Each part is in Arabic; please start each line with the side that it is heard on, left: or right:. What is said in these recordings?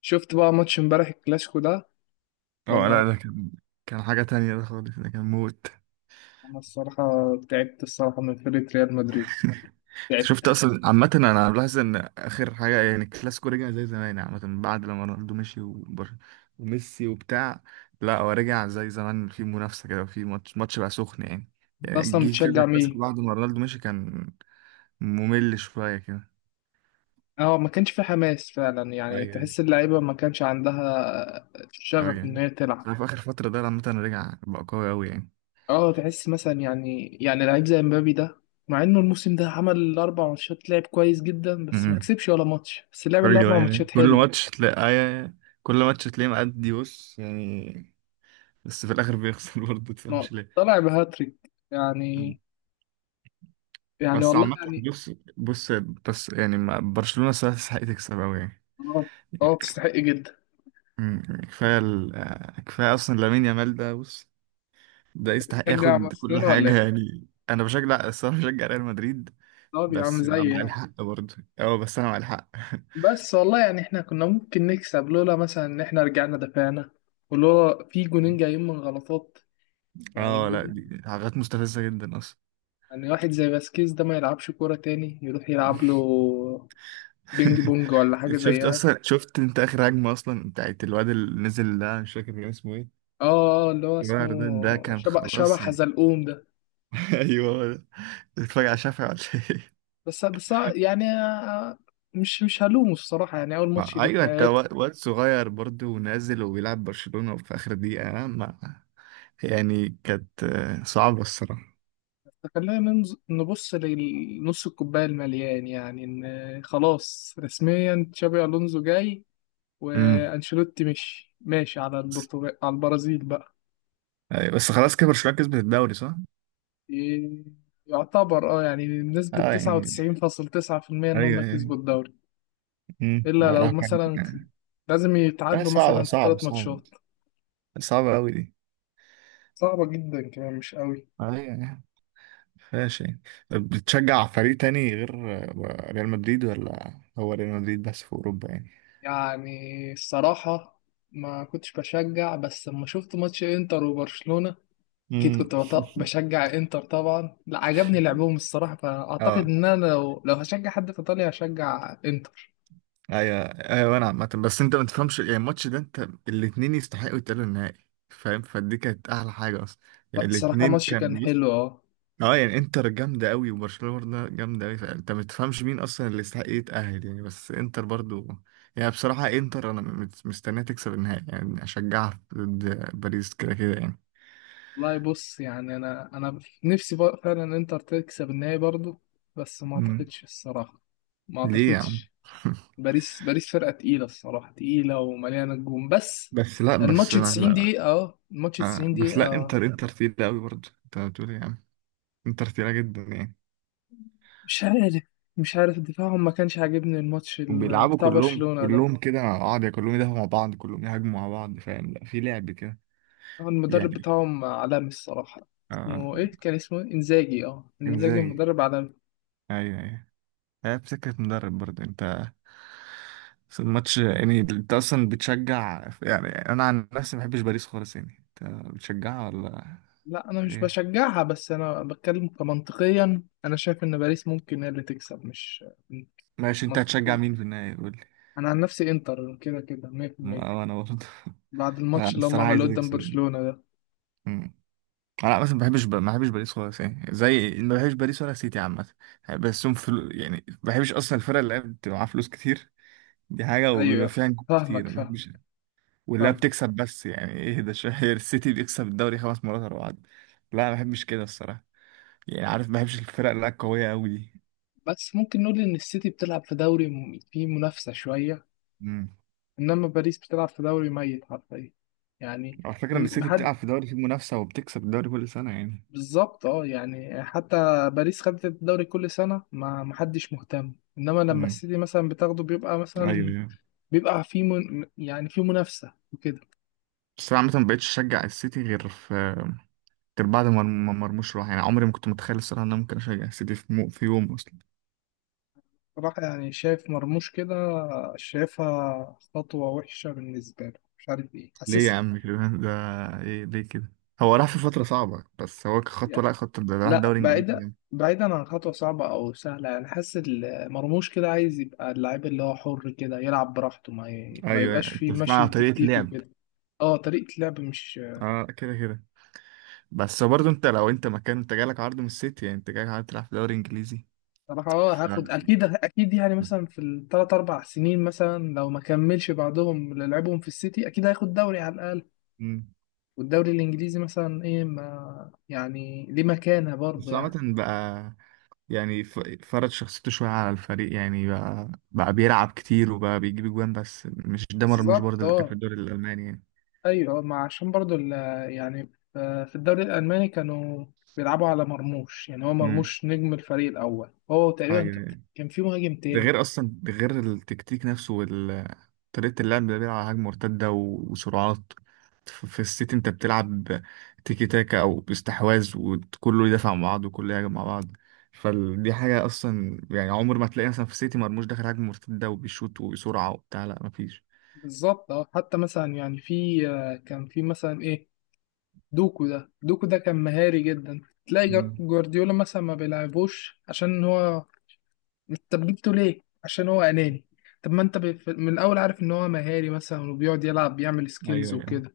left: شفت بقى ماتش امبارح الكلاسيكو ده
right: اه
left: ولا ما-
right: لا ده كان حاجة تانية ده خالص ده كان موت.
left: انا الصراحه تعبت الصراحه من فريق ريال مدريد،
right: انت
left: تعبت.
right: شفت اصلا عامة انا بلاحظ ان اخر حاجة يعني الكلاسيكو رجع زي زمان يعني عامة بعد لما رونالدو مشي وميسي وبتاع. لا هو رجع زي زمان في منافسة كده في ماتش ماتش بقى سخن يعني
left: انت
right: يعني
left: اصلا
right: جه كذا
left: بتشجع
right: كلاسيكو
left: مين؟
right: بعد ما رونالدو مشي كان ممل شوية كده.
left: اه، ما كانش في حماس فعلا، يعني
right: ايوه
left: تحس اللعيبه ما كانش عندها
right: اه
left: شغف ان
right: يعني
left: هي تلعب.
right: انا في اخر فترة ده عامة رجع بقى قوي قوي يعني.
left: اه، تحس مثلا، يعني لعيب زي مبابي ده، مع انه الموسم ده عمل 4 ماتشات لعب كويس جدا بس ما
right: امم.
left: كسبش ولا ماتش، بس لعب
right: ايوه
left: الاربع
right: يعني
left: ماتشات
right: كل
left: حلو.
right: ماتش تلاقي ايوه، كل ماتش تلاقيه مأدي بص يعني. بس في الاخر بيخسر برضه تفهمش
left: نقط
right: ليه.
left: طلع بهاتريك
right: مم.
left: يعني، يعني
right: بس
left: والله
right: عامة
left: يعني.
right: بص بس يعني برشلونة صراحة تستحق تكسب أوي يعني.
left: اه، اه تستحق جدا.
right: كفاية ال... آه، كفاية أصلا لامين يامال ده بص، ده يستحق
left: تشجع
right: ياخد كل
left: برشلونه ولا
right: حاجة
left: ايه؟
right: يعني. أنا بشجع الصراحة بشجع ريال مدريد.
left: طب يا عم
right: بس أنا
left: زي
right: مع
left: يعني.
right: الحق برضه، بس أنا مع الحق.
left: بس والله يعني احنا كنا ممكن نكسب لولا مثلا ان احنا رجعنا دفعنا، ولولا في جونين جايين من غلطات، يعني
right: أه لا
left: الجون.
right: دي حاجات مستفزة جدا أصلا.
left: يعني واحد زي باسكيز ده ما يلعبش كورة تاني، يروح يلعب له بينج بونج ولا حاجة
right: شفت
left: زيها.
right: أصلا، شفت أنت آخر هجمة أصلا بتاعت الواد اللي نزل ده؟ مش فاكر كان اسمه إيه.
left: اه، اللي هو اسمه
right: جاردن، ده كان
left: شبه
right: خلاص يعني.
left: حزلقوم ده.
right: ايوه هو ده. بتتفرج على شافعي ولا؟ ايه؟
left: بس يعني، مش هلومه الصراحة، يعني أول ماتش
right: ما
left: ليه في
right: ايوه انت،
left: حياته.
right: واد صغير برضه ونازل وبيلعب برشلونة وفي اخر دقيقة ما يعني كانت صعبة الصراحة.
left: فخلينا نبص لنص الكوباية المليان، يعني إن خلاص رسميا تشابي ألونزو جاي،
right: امم
left: وانشيلوتي مش ماشي على البرتغال، على البرازيل بقى.
right: ايوه بس خلاص كده برشلونة كسبت الدوري صح؟
left: إيه، يعتبر اه يعني بنسبة
right: اه
left: تسعة
right: يعني
left: وتسعين فاصل تسعة في المية إن هم
right: ايوه ايوه.
left: كسبوا الدوري. إلا لو
right: والله كان.
left: مثلا لازم
right: لا
left: يتعادلوا
right: صعبة
left: مثلا في
right: صعبة
left: الثلاث
right: صعبة،
left: ماتشات
right: صعبة قوي دي.
left: صعبة جدا كمان مش قوي.
right: ايوه يعني فيهاش يعني. طب بتشجع فريق تاني غير ريال مدريد ولا؟ هو ريال مدريد بس في اوروبا يعني؟
left: يعني الصراحة ما كنتش بشجع، بس لما شفت ماتش انتر وبرشلونة اكيد
right: امم
left: كنت بشجع انتر طبعا، لا عجبني لعبهم الصراحة، فاعتقد
right: اه
left: ان انا لو هشجع حد في ايطاليا هشجع انتر.
right: ايوه ايوه. انا عامة بس انت ما تفهمش يعني الماتش ده، انت الاتنين يستحقوا يتأهلوا النهائي فاهم؟ فدي كانت احلى حاجة اصلا. يعني
left: لا، الصراحة
right: الاتنين
left: ماتش
right: كان
left: كان
right: بص
left: حلو اه.
right: اه يعني انتر جامدة قوي وبرشلونة برضه جامدة قوي فانت ما تفهمش مين اصلا اللي يستحق يتأهل يعني. بس انتر برضه يعني بصراحة، انتر انا مستنيها تكسب النهائي يعني اشجعها ضد باريس كده كده يعني.
left: والله بص، يعني انا نفسي بقى فعلا انتر تكسب النهائي برضو، بس ما
right: مم.
left: اعتقدش الصراحه، ما
right: ليه يا عم؟
left: اعتقدش. باريس، باريس فرقه تقيله الصراحه، تقيله ومليانه نجوم بس.
right: بس لا
left: الماتش
right: بس لا,
left: 90
right: لا.
left: دقيقه، اه الماتش
right: آه
left: 90
right: بس
left: دقيقه،
right: لا، انتر تقيلة قوي برضه، انت بتقول ايه يا عم؟ انتر تقيلة جدا يعني.
left: مش عارف، مش عارف دفاعهم ما كانش عاجبني الماتش
right: بيلعبوا
left: بتاع
right: كلهم
left: برشلونه ده.
right: كلهم كده مع بعض يعني، كلهم يدافعوا مع بعض كلهم يهاجموا مع بعض فاهم؟ لا في لعب كده
left: المدرب
right: يعني.
left: بتاعهم عالمي الصراحه.
right: اه
left: اسمه ايه؟ كان اسمه إيه؟ انزاجي، اه انزاجي
right: انزاجي،
left: مدرب عالمي.
right: ايوه ايوه. هي بسكة مدرب برضه انت. بس الماتش يعني انت اصلا بتشجع؟ يعني انا عن نفسي ما بحبش باريس خالص يعني، انت بتشجعها ولا
left: لا انا مش
right: ايه؟
left: بشجعها، بس انا بتكلم كمنطقيا، انا شايف ان باريس ممكن هي اللي تكسب، مش
right: ماشي، انت هتشجع
left: منطقي.
right: مين في النهاية قول لي.
left: انا عن نفسي انتر كده كده 100%
right: وانا برضه.
left: بعد
right: لا
left: الماتش اللي هم
right: الصراحة عايز
left: عملوه قدام
right: تكسب.
left: برشلونة ده.
right: انا مثلا ما بحبش ما بحبش باريس خالص يعني. زي ما بحبش باريس ولا سيتي عامه. بس هم يعني ما بحبش اصلا الفرق اللي بتبقى معاها فلوس كتير، دي حاجه، وبيبقى
left: ايوه،
right: فيها نجوم
left: فاهمك
right: كتير ما
left: فاهم،
right: بحبش. واللي
left: فاهم.
right: بتكسب بس يعني ايه ده شهير؟ السيتي بيكسب الدوري خمس مرات ورا بعض. لا ما بحبش كده الصراحه، يعني عارف ما بحبش الفرق اللي هي القويه قوي دي.
left: بس ممكن نقول ان السيتي بتلعب في دوري فيه منافسة شوية،
right: امم،
left: انما باريس بتلعب في دوري ميت حرفيا يعني،
right: على فكره ان السيتي
left: محد
right: بتلعب في دوري فيه منافسه وبتكسب الدوري كل سنه يعني.
left: بالظبط اه، يعني حتى باريس خدت الدوري كل سنة ما محدش مهتم، انما لما
right: امم
left: السيتي مثلا بتاخده بيبقى
right: ايوه
left: مثلا،
right: ايوه.
left: بيبقى في من، يعني في منافسة وكده.
right: بس انا عامه ما بقتش اشجع السيتي غير في، غير بعد ما ما مرموش راح يعني. عمري ما كنت متخيل الصراحة ان انا ممكن اشجع السيتي في, في يوم اصلا.
left: راح يعني، شايف مرموش كده شايفها خطوة وحشة بالنسبة له، مش عارف ايه
right: ليه يا
left: حاسسها
right: عم كده؟ ده ايه ليه كده؟ هو راح في فترة صعبة بس هو كخطوة،
left: يعني.
right: لا، خطوة ده راح
left: لا
right: دوري انجليزي
left: بعيدة،
right: يعني.
left: بعيدا عن خطوة صعبة أو سهلة، يعني حاسس مرموش كده عايز يبقى اللعيب اللي هو حر كده يلعب براحته، ما ما
right: ايوه
left: يبقاش
right: انت
left: فيه
right: بتتكلم
left: مشي
right: على طريقة
left: تكتيكي
right: لعب.
left: وكده. اه طريقة لعب مش.
right: اه كده كده. بس برضه انت لو انت مكان، انت جالك عرض من السيتي يعني انت جالك عرض تلعب في دوري انجليزي.
left: صراحة اه
right: ف...
left: هاخد أكيد أكيد يعني، مثلا في ال 3 أو 4 سنين مثلا لو ما كملش بعدهم اللي لعبهم في السيتي أكيد هياخد دوري على الأقل.
right: مم.
left: والدوري الانجليزي مثلا ايه، ما يعني ليه مكانه برضه
right: بس
left: يعني.
right: عامة بقى يعني فرض شخصيته شوية على الفريق يعني، بقى بيلعب كتير وبقى بيجيب جوان، بس مش ده مرموش برضه
left: بالظبط
right: اللي كان في
left: اه.
right: الدوري الألماني.
left: ايوه ما عشان برضه يعني في الدوري الالماني كانوا بيلعبوا على مرموش، يعني هو
right: يعني
left: مرموش نجم الفريق الاول، هو تقريبا كان،
right: ايوه،
left: كان في مهاجم
right: ده
left: تاني.
right: غير اصلا، ده غير التكتيك نفسه وال طريقة اللعب. ده بيلعب على هجمة مرتدة وسرعات، في السيتي انت بتلعب تيكي تاكا او استحواذ وكله يدافع مع بعض وكله يهاجم مع بعض. فدي حاجة اصلا يعني عمر ما تلاقي مثلا في السيتي مرموش داخل هجمة مرتدة وبيشوط وبسرعة وبتاع، لا مفيش.
left: بالظبط اه، حتى مثلا يعني في كان في مثلا ايه، دوكو ده، دوكو ده كان مهاري جدا، تلاقي
right: مم.
left: جوارديولا مثلا ما بيلعبوش عشان هو. طب جبته ليه؟ عشان هو أناني. طب ما أنت من الأول عارف إن هو مهاري مثلا وبيقعد يلعب بيعمل
right: ايوه
left: سكيلز
right: أيوة.
left: وكده.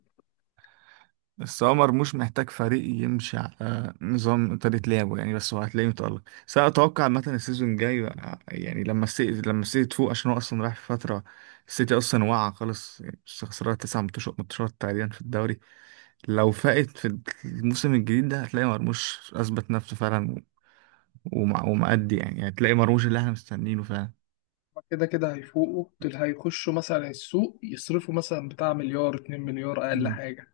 right: بس هو مرموش محتاج فريق يمشي على نظام طريقة لعبه يعني، بس هو هتلاقيه متألق. بس أنا أتوقع مثلا السيزون الجاي يعني لما السيتي، لما السيتي تفوق، عشان هو أصلا رايح في فترة. السيتي أصلا واقع خالص، خسرانة تسع ماتشات ماتشات تقريبا في الدوري. لو فاقت في الموسم الجديد ده هتلاقي مرموش أثبت نفسه فعلا، ومأدي، يعني هتلاقي مرموش اللي احنا مستنيينه فعلا.
left: كده كده هيفوقوا دول، هيخشوا مثلا السوق يصرفوا مثلا بتاع مليار، اتنين مليار أقل حاجة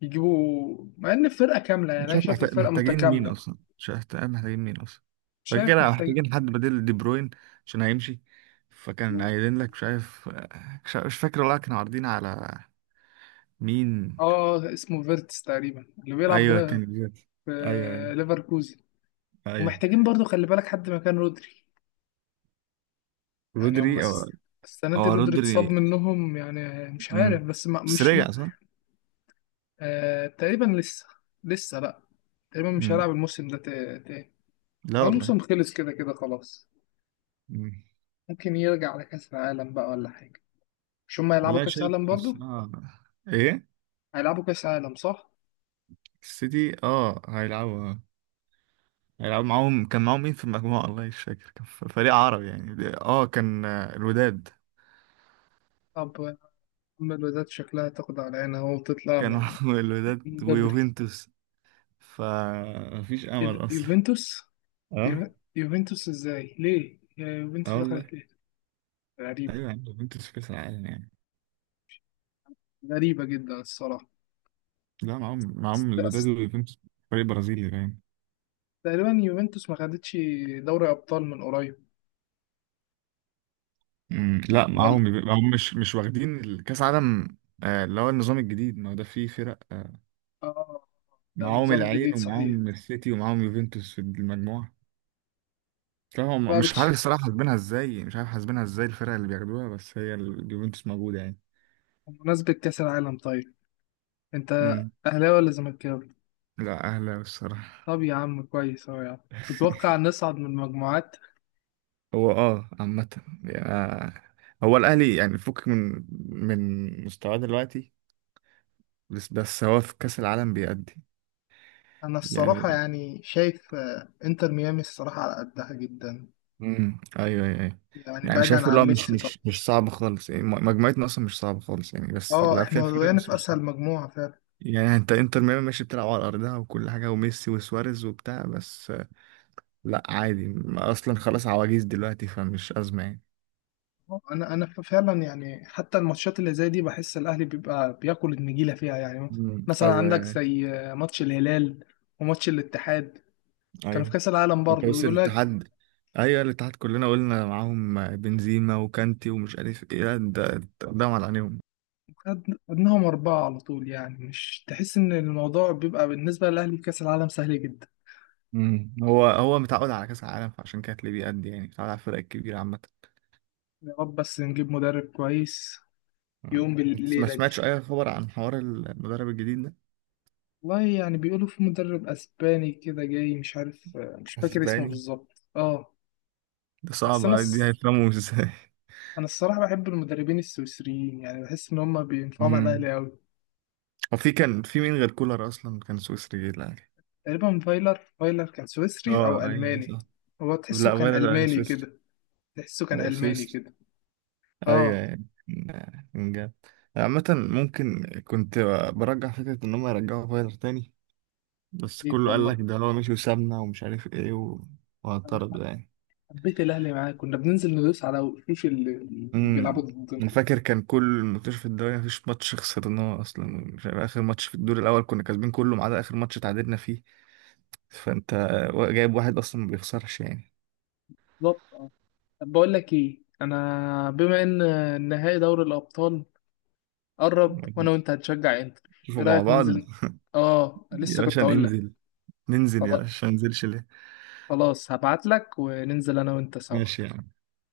left: يجيبوا، مع إن الفرقة كاملة يعني
right: مش
left: أنا
right: عارف
left: شايف
right: محتاج،
left: الفرقة
right: محتاجين مين
left: متكاملة.
right: اصلا؟ مش عارف محتاجين مين اصلا. فكده
left: شايف
right: كده
left: محتاج
right: محتاجين حد بديل دي بروين، عشان هيمشي. فكان قايلين لك مش عارف، مش فاكر والله كانوا عارضين على مين.
left: آه اسمه فيرتس تقريبا، اللي بيلعب
right: ايوه كان جات.
left: في
right: ايوه ايوه
left: ليفركوزن.
right: ايوه
left: ومحتاجين برضو خلي بالك حد مكان رودري، يعني
right: رودري
left: هم
right: او
left: السنة
right: او
left: دي رودري
right: رودري.
left: اتصاب منهم يعني، مش عارف
right: امم،
left: بس ما
right: بس
left: مش.
right: رجع صح؟
left: آه تقريبا لسه، لسه لا، تقريبا مش
right: امم
left: هلعب الموسم ده تاني
right: لا
left: هو
right: والله.
left: الموسم خلص كده كده خلاص.
right: امم،
left: ممكن يرجع على كأس العالم بقى ولا حاجة. مش هما هيلعبوا
right: لا
left: كأس
right: شايف
left: العالم برضو؟
right: الصراحة. ايه؟
left: هيلعبوا كأس العالم صح؟
right: السيتي اه هيلعبوا آه. هيلعبوا معاهم، كان معاهم مين في المجموعة؟ والله مش فاكر، كان فريق عربي يعني. اه كان الوداد.
left: طب أما الوداد شكلها تاخد على عينها أهو وتطلع
right: كانوا
left: من،
right: الوداد
left: من بدري.
right: ويوفنتوس، فمفيش
left: إيه ده
right: امل اصلا.
left: يوفنتوس؟
right: اه،
left: يوفنتوس إزاي؟ ليه؟ يا يوفنتوس
right: اه والله.
left: دخلت ليه؟ غريبة،
right: ايوه يعني يوفنتوس في كاس العالم يعني.
left: غريبة جدا الصراحة.
right: لا معاهم، معاهم الوداد
left: بس
right: ويوفنتوس، فريق برازيلي باين.
left: تقريبا يوفنتوس ما خدتش دوري أبطال من قريب
right: مم، لا
left: ولا.
right: معاهم معاهم مش واخدين كاس عالم. اللي هو النظام الجديد، ما هو ده فيه فرق
left: اه ده
right: معاهم
left: النظام
right: العين
left: الجديد صحيح.
right: ومعاهم السيتي ومعاهم يوفنتوس في المجموعة. لا هم
left: بقى
right: مش عارف
left: بتش...
right: الصراحة حاسبينها ازاي، مش عارف حاسبينها ازاي الفرق اللي بياخدوها، بس هي اليوفنتوس موجودة يعني.
left: بمناسبة كأس العالم طيب، انت
right: مم.
left: اهلاوي ولا زملكاوي؟
right: لا أهلا الصراحة.
left: طب يا عم كويس اهو يعني. تتوقع نصعد من المجموعات؟
right: هو اه عامة يعني هو الأهلي يعني فك من، من مستواه دلوقتي، بس بس هو في كأس العالم بيأدي.
left: انا الصراحة
right: يعني
left: يعني شايف انتر ميامي الصراحة على قدها جدا،
right: ايوه ايوه أيوة.
left: يعني
right: يعني
left: بعيدا
right: شايف اللي هو
left: عن
right: مش
left: ميسي طبعا.
right: مش مش صعب خالص يعني مجموعتنا اصلا مش صعبة خالص يعني، بس
left: اه
right: لا فيها
left: احنا
right: فرق
left: وقعنا
right: بس
left: في
right: مش صعبة.
left: اسهل مجموعة فعلا.
right: يعني انت انتر ميامي ماشي بتلعب على ارضها وكل حاجة وميسي وسواريز وبتاع، بس لا عادي اصلا خلاص عواجيز دلوقتي فمش أزمة يعني.
left: انا فعلا يعني حتى الماتشات اللي زي دي بحس الاهلي بيبقى بياكل النجيلة فيها يعني. مثلا
right: ايوه
left: عندك
right: ايوه
left: زي ماتش الهلال وماتش الاتحاد، كانوا في
right: أيوة.
left: كأس العالم
right: انت
left: برضه
right: بص
left: ويقول لك،
right: الاتحاد، ايوه الاتحاد كلنا قلنا معاهم بنزيما وكانتي ومش عارف ايه. لا ده على عينيهم.
left: خدناهم 4 على طول، يعني مش تحس إن الموضوع بيبقى بالنسبة للأهلي في كأس العالم سهل جدا.
right: هو متعود على كاس العالم فعشان كده تلاقيه بيأدي يعني، متعود على الفرق الكبيره عامه.
left: يا رب بس نجيب مدرب كويس
right: أمم.
left: يقوم
right: انت ما
left: بالليلة دي.
right: سمعتش اي خبر عن حوار المدرب الجديد ده؟
left: والله يعني بيقولوا في مدرب أسباني كده جاي، مش عارف، مش فاكر اسمه
right: اسباني؟
left: بالظبط اه.
right: ده
left: بس
right: صعب أوي، دي هيفهموا ازاي؟
left: أنا الصراحة بحب المدربين السويسريين، يعني بحس إن هما بينفعوا مع
right: أمم.
left: الأهلي أوي.
right: هو في كان في مين غير كولر اصلا كان سويسري جه الاهلي؟
left: تقريبا فايلر، فايلر كان سويسري أو
right: اه ايوه ايوه
left: ألماني.
right: صح.
left: هو تحسه
right: لا
left: كان
right: غير
left: ألماني
right: سويسري.
left: كده. تحسه كان
right: هو
left: ألماني
right: سويسري.
left: كده.
right: ايوه
left: اه.
right: يعني، من جد. عامة ممكن كنت برجع فكرة ان هم يرجعوا فايلر تاني، بس
left: جديد
right: كله قال
left: والله.
right: لك ده هو مشي وسابنا ومش عارف ايه وهطرد يعني.
left: حبيت الاهلي معاك، كنا بننزل ندوس على وشوش اللي بيلعبوا
right: امم
left: ضدنا.
right: انا فاكر كان كل منتشر في الدوري مفيش ماتش خسرناه اصلا. مش عارف اخر ماتش في الدور الاول كنا كاسبين كله ما عدا اخر ماتش تعادلنا فيه، فانت جايب واحد اصلا ما بيخسرش يعني.
left: بالظبط اه. طب بقول لك ايه، انا بما ان نهائي دوري الابطال قرب، وانا وانت هتشجع انتر،
right: شوفوا
left: ايه
right: مع
left: رايك
right: بعض
left: ننزل؟ اه
right: يا
left: لسه
right: باشا،
left: كنت اقول لك.
right: ننزل ننزل يا
left: خلاص،
right: باشا، ما ننزلش ليه؟
left: خلاص هبعت لك وننزل انا وانت سوا.
right: ماشي يا عم.